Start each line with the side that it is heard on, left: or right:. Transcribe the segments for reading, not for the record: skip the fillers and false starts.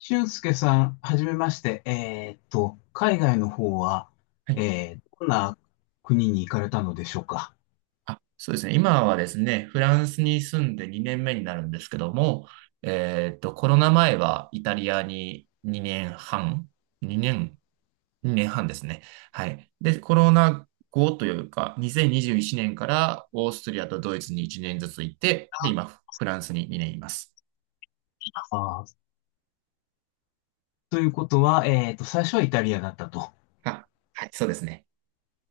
left: 俊介さん、はじめまして。海外の方は、
right: はい。
left: どんな国に行かれたのでしょうか。
right: あ、そうですね。今はですね、フランスに住んで2年目になるんですけども、コロナ前はイタリアに2年半、2年、2年半ですね。はい。で、コロナ後というか、2021年からオーストリアとドイツに1年ずつ行って、で、今、フランスに2年います。
left: あーということは、最初はイタリアだったと。
right: あ、はい、そうですね。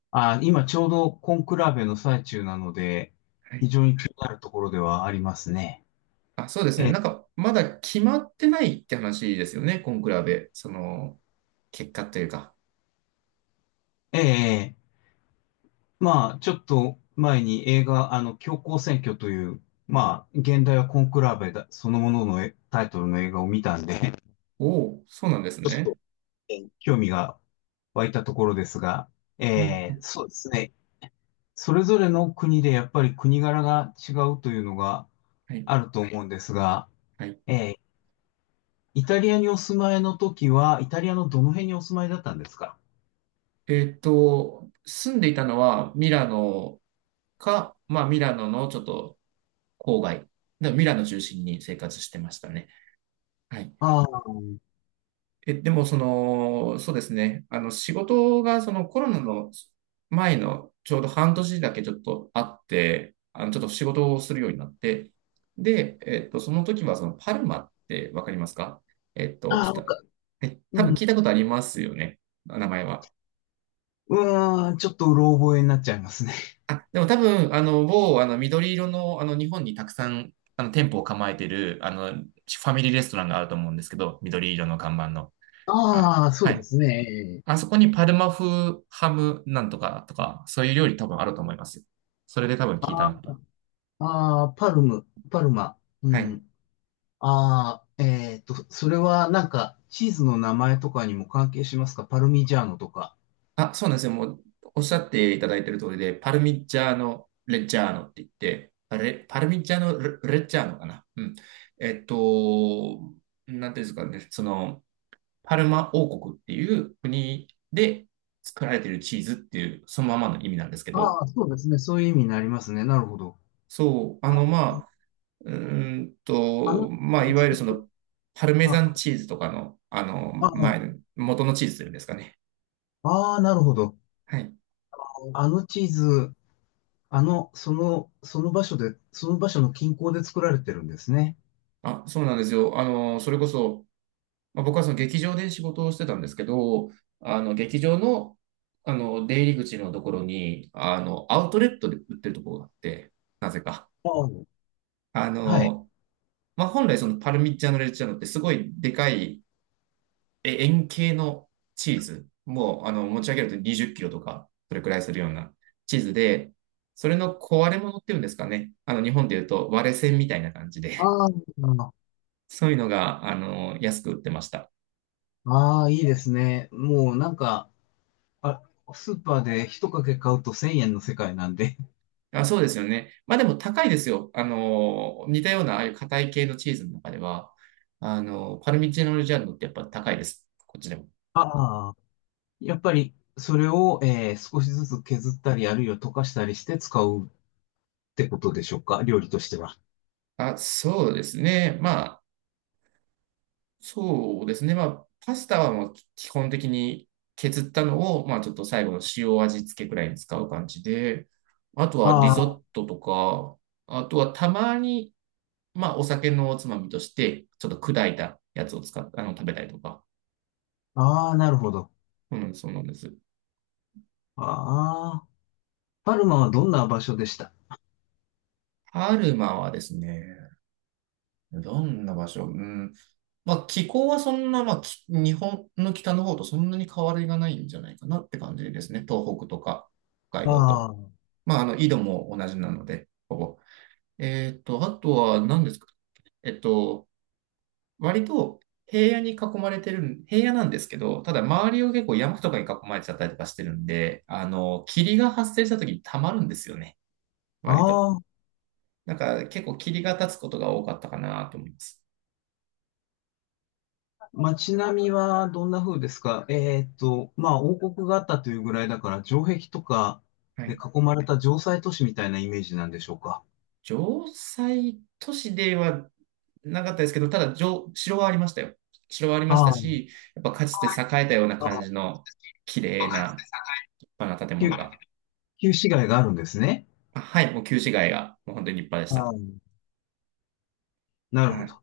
left: あー、今ちょうどコンクラベの最中なので、
right: はい。
left: 非常に気になるところではありますね。
right: あ、そうですね。なんか、まだ決まってないって話ですよね、コンクラベ。その、結果というか。
left: ええ。まあ、ちょっと前に映画、あの、教皇選挙という、まあ、現代はコンクラベだ、そのもののタイトルの映画を見たんで、
right: おお、そうなんです
left: ちょっ
right: ね。
left: 興味が湧いたところですが、
right: うんうん。
left: そうですね。それぞれの国でやっぱり国柄が違うというのが
right: はい。
left: あると思うんですが、
right: はい。
left: えーイタリアにお住まいの時は、イタリアのどの辺にお住まいだったんですか？
right: 住んでいたのはミラノか、まあミラノのちょっと郊外、でミラノ中心に生活してましたね。はい。
left: ああ。
right: え、でもその、そうですね。あの、仕事がそのコロナの前のちょうど半年だけちょっとあって、あの、ちょっと仕事をするようになって、で、その時はそのパルマってわかりますか？えっと、
left: あ
right: ち
left: あ、
right: 多
left: う
right: 分
left: ん、
right: 聞いたことありますよね。名前は。
left: うーん、ちょっとうろ覚えになっちゃいますね。
right: あ、でも多分、あの、某、あの、緑色の、あの、日本にたくさん、あの、店舗を構えてる、あの、ファミリーレストランがあると思うんですけど、緑色の看板の。あ、
left: ああ、
right: は
left: そうで
right: い。
left: すね。
right: あそこにパルマ風ハムなんとかとか、そういう料理多分あると思います。それで多分聞いたのかな。
left: ああ、パルム、パルマ。う
right: はい。
left: ん。ああ、えっと、それはなんか、チーズの名前とかにも関係しますか？パルミジャーノとか。
right: あ、そうなんですよ。もう、おっしゃっていただいてる通りで、パルミッジャーノ・レッジャーノって言って、あれ、パルミッジャーノ・レッジャーノかな。うん。えっと、なんていうんですかね、その、パルマ王国っていう国で作られているチーズっていう、そのままの意味なんですけど、
left: ああ、そうですね。そういう意味になりますね。なるほど。
right: そう、あの、まあ、うー
left: あのチ
right: ま
left: ー
right: あ、
left: ズ
right: い
left: を
right: わゆ
left: 作
right: る
left: っ
right: そ
left: てる。
right: の、パルメザ
left: あ、
right: ンチーズとかの、あの、前
left: あ、
right: の、元のチーズというんですかね。
left: ああ、なるほど。
right: はい。
left: あのチーズ、あの、その、その場所で、その場所の近郊で作られてるんですね。
right: あ、そうなんですよ。あの、それこそ、まあ、僕はその劇場で仕事をしてたんですけど、あの、劇場の、あの、出入り口のところに、あの、アウトレットで売ってるところがあって、なぜか。
left: ああ、
right: あ
left: はい。
right: の、まあ、本来そのパルミジャーノ・レッジャーノってすごいでかい円形のチーズ。もうあの持ち上げると20キロとか、それくらいするようなチーズで、それの壊れ物っていうんですかね。あの日本で言うと割れ線みたいな感じで、
left: ああ、
right: そういうのがあの安く売ってました。
left: ああ、いいですね。もうなんか、あ、スーパーで一かけ買うと1000円の世界なんで。
right: あ、そうですよね。まあでも高いですよ。あの、似たようなああいう硬い系のチーズの中では、あの、パルミジャーノ・レッジャーノってやっぱ高いです。こっちでも。
left: ああ。やっぱり、それを、少しずつ削ったり、あるいは溶かしたりして使うってことでしょうか？料理としては。
right: あ、そうですね。まあそうですね。まあ、パスタはもう基本的に削ったのを、まあ、ちょっと最後の塩味付けくらいに使う感じで、あとはリ
left: あ
right: ゾッ
left: あ、
right: トとか、あとはたまに、まあ、お酒のおつまみとして、ちょっと砕いたやつを使っあの、食べたりとか。
left: ああ、なるほど。
right: うん、そうなんです。
left: ああ、パルマはどんな場所でした？
right: パルマはですね、どんな場所。うん。まあ、気候はそんな、まあ、日本の北の方とそんなに変わりがないんじゃないかなって感じですね。東北とか、北海道
left: あ
right: と。
left: あ、
right: まあ、あの、緯度も同じなので、ほぼ。あとは何ですか？えっと、割と平野に囲まれてる、平野なんですけど、ただ周りを結構山とかに囲まれちゃったりとかしてるんで、あの、霧が発生した時に溜まるんですよね、割と。
left: ああ、
right: だから結構霧が立つことが多かったかなと思います。
left: 街並みはどんな風ですか？まあ、王国があったというぐらいだから、城壁とか
right: は
left: で
right: い。
left: 囲まれた城塞都市みたいなイメージなんでしょうか？
right: 城西都市ではなかったですけど、ただ、城はありましたよ。城はありました
left: ああ、
right: し、やっぱかつて栄えたような
left: あ
right: 感じ
left: あ。
right: の綺麗な立派な建
left: 旧、
right: 物が。
left: 旧市街があるんですね。
right: あはい、もう旧市街がもう本当に立派でし
left: あ
right: た。
left: あ、な
right: は
left: るほ
right: い。
left: ど。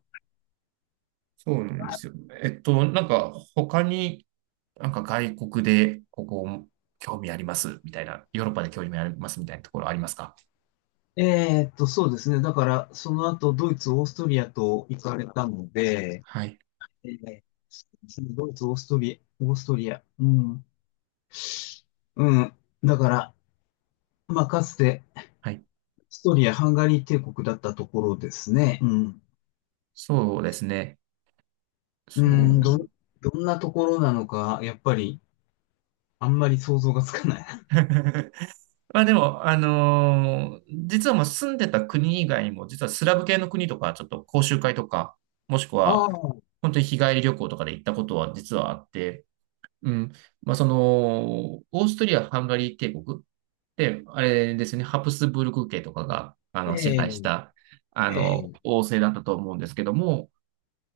right: そうなんですよ。なんか他に、なんか外国でここ興味ありますみたいな、ヨーロッパで興味ありますみたいなところありますか？
left: そうですね。だから、その後、ドイツ、オーストリアと行かれたので、
right: はい。
left: えードイツ、オーストリア、オーストリア、うん、うん。だから、まあ、かつて、オー
right: はい。
left: ストリア、ハンガリー帝国だったところですね。うん。
right: そうですね。
left: う
right: そ
left: ん、ど、
right: う。
left: どんなところなのか、やっぱり、あんまり想像がつかない。
right: まあでも、実はもう住んでた国以外にも、実はスラブ系の国とか、ちょっと講習会とか、もしく
left: あ
right: は、
left: あ、
right: 本当に日帰り旅行とかで行ったことは実はあって、うん。まあその、オーストリア、ハンガリー帝国って、あれですね、ハプスブルク家とかが、あの、支配し
left: え
right: た、あ
left: え。
right: の、
left: ええ。
right: 王政だったと思うんですけども、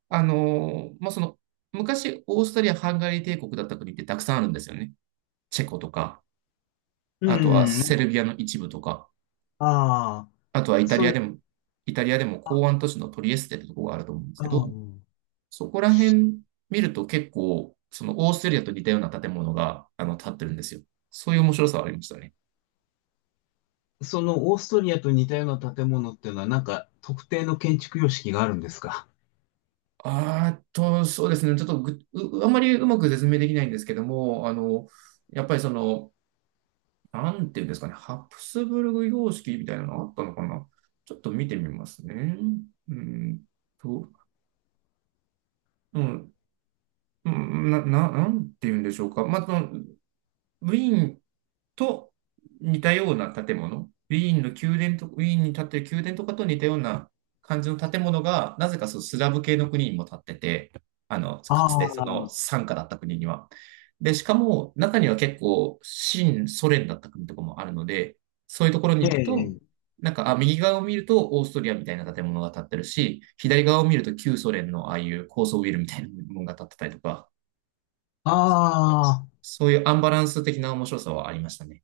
right: まあその、昔、オーストリア、ハンガリー帝国だった国ってたくさんあるんですよね。チェコとか。
left: う
right: あとは
left: ん、
right: セルビアの一部とか、
left: ああ、
right: あとは
left: そういう、
right: イタリアでも港湾都市のトリエステってとこがあると思うんです
left: あ
right: け
left: あ。
right: ど、そこら辺見ると結構、そのオーストリアと似たような建物が、あの、建ってるんですよ。そういう面白さはありましたね。
left: そのオーストリアと似たような建物っていうのは、なんか特定の建築様式があるんですか？
right: あーっと、そうですね。ちょっとぐ、うあまりうまく説明できないんですけども、あの、やっぱりその、なんていうんですかね、ハプスブルグ様式みたいなのあったのかな。ちょっと見てみますね。うんと、うん、なんて言うんでしょうか。まあ、その、ウィーンと似たような建物、ウィーンの宮殿と、ウィーンに建ってる宮殿とかと似たような感じの建物が、なぜかそのスラブ系の国にも建ってて、あの、
left: あ
right: かつてそ
left: あ、
right: の傘下だった国には。で、しかも中には結構、新ソ連だった国とかもあるので、そういうところに
left: え
right: 行くと、
left: え、
right: なんか、あ、右側を見るとオーストリアみたいな建物が建ってるし、左側を見ると旧ソ連のああいう高層ビルみたいなものが建ってたりとか、
left: ああ、
right: そういうアンバランス的な面白さはありましたね。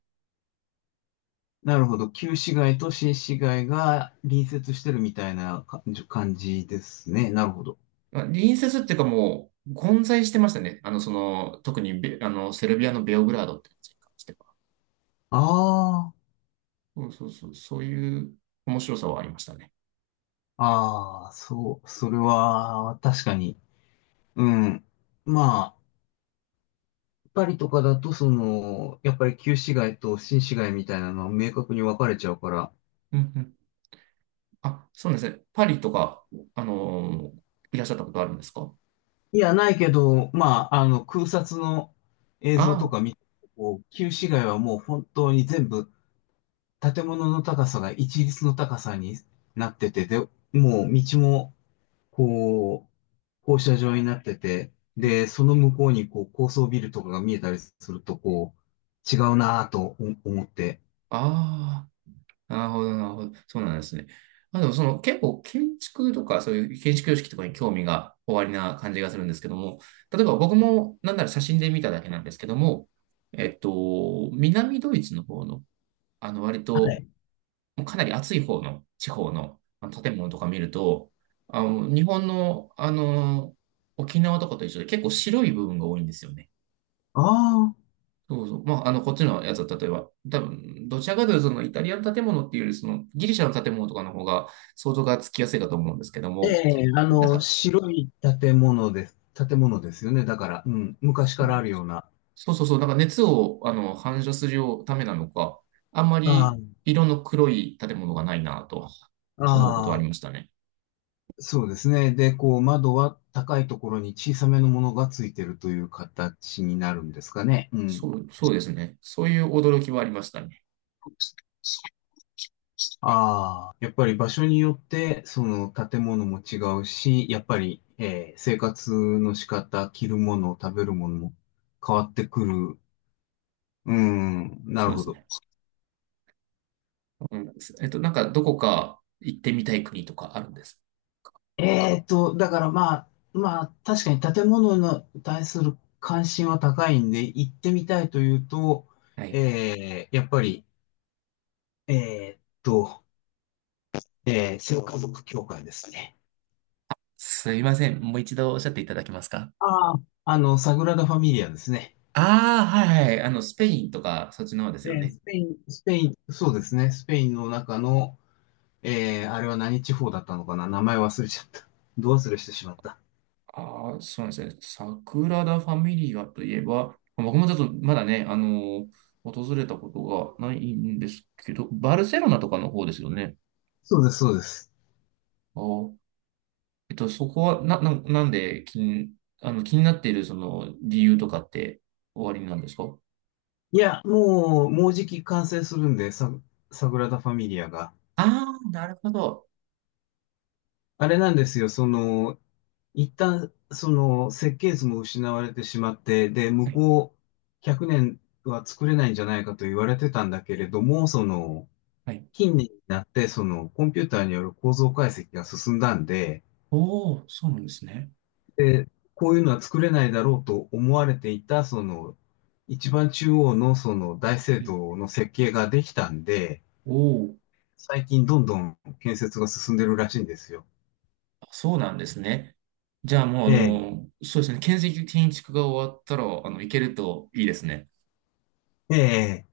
left: なるほど。旧市街と新市街が隣接してるみたいなか感じですね。なるほど。
right: まあ隣接っていうかもう、混在してましたね。あの、その、特にあの、セルビアのベオグラードって街に関しては。
left: あ
right: そうそうそう、そういう面白さはありましたね。
left: あ、ああ、そう、それは確かに。うん。まあ、パリとかだと、その、やっぱり旧市街と新市街みたいなのは明確に分かれちゃうから。
right: うんうん。あ、そうなんですね。パリとか、あのーいらっしゃったことあるんですか？
left: いや、ないけど、まあ、あの、空撮の映像と
right: あ
left: か見て、こう、旧市街はもう本当に全部建物の高さが一律の高さになってて、で、もう道も、こう、放射状になってて、で、その向こうにこう高層ビルとかが見えたりすると、こう、違うなぁと思って。
right: あ、ああ。なるほど、なるほど。そうなんですね。あ、でもその結構建築とかそういう建築様式とかに興味がおありな感じがするんですけども、例えば僕もなんなら写真で見ただけなんですけども、南ドイツの方の、あの割
left: は
right: と
left: い。
right: もうかなり暑い方の地方のあの建物とか見ると、あの日本の、あの沖縄とかと一緒で結構白い部分が多いんですよね。
left: ああ、
right: そうそう。まあ、あの、こっちのやつは、例えば、多分、どちらかというと、そのイタリアの建物っていうより、そのギリシャの建物とかの方が想像がつきやすいかと思うんですけど
left: え
right: も、
left: え、あ
right: なん
left: の、
right: か、
left: 白い建物です。建物ですよね。だから、うん、昔からあるような。
right: そうそうそうそう、なんか熱をあの反射するためなのか、あんま
left: あ
right: り色の黒い建物がないなと
left: あ、
right: 思うことはあ
left: あ
right: り
left: あ。
right: ましたね。
left: そうですね。で、こう、窓は高いところに小さめのものがついてるという形になるんですかね。う
right: そ
left: ん。
right: う、そうですね。そういう驚きはありましたね。
left: ああ、やっぱり場所によって、その建物も違うし、やっぱり、生活の仕方、着るもの、食べるものも変わってくる。うん、な
right: そ
left: る
right: うで
left: ほ
right: す
left: ど。
right: ね。うん、なんか、どこか行ってみたい国とかあるんです。
left: えーと、だからまあ、まあ、確かに建物に対する関心は高いんで、行ってみたいというと、
right: はい。
left: やっぱり、えーっと、聖家族教会ですね。
right: すいません。もう一度おっしゃっていただけますか？
left: ああ、あの、サグラダ・ファミリアですね。
right: ああ、はいはい。あの、スペインとか、そっちの方ですよ
left: ね、
right: ね。
left: スペイン、スペイン、そうですね。スペインの中の、あれは何地方だったのかな？名前忘れちゃった。ど忘れしてしまった。
right: ああ、そうなんですね。サグラダ・ファミリアといえば、僕もちょっとまだね、訪れたことがないんですけど、バルセロナとかの方ですよね。
left: そうです、そうです。
right: あー、そこは、なんで気になっているその理由とかっておありなんですか？
left: いや、もう、もうじき完成するんで、サ、サグラダ・ファミリアが。
right: ああー、なるほど。
left: あれなんですよ、その、一旦、その、設計図も失われてしまって、で、
right: は
left: 向
right: い、
left: こう100年は作れないんじゃないかと言われてたんだけれども、その、
right: はい。
left: 近年になって、そのコンピューターによる構造解析が進んだんで、
right: おお、そうなんですね。
left: で、こういうのは作れないだろうと思われていた、その、一番中央のその大聖
right: はい。
left: 堂の設計ができたんで、
right: おお。
left: 最近どんどん建設が進んでるらしいんですよ。
right: そうなんですね。じゃあもう、あ
left: ええ、
right: の、そうですね。建設的に建築が終わったら、あの、行けるといいですね。
left: ええ。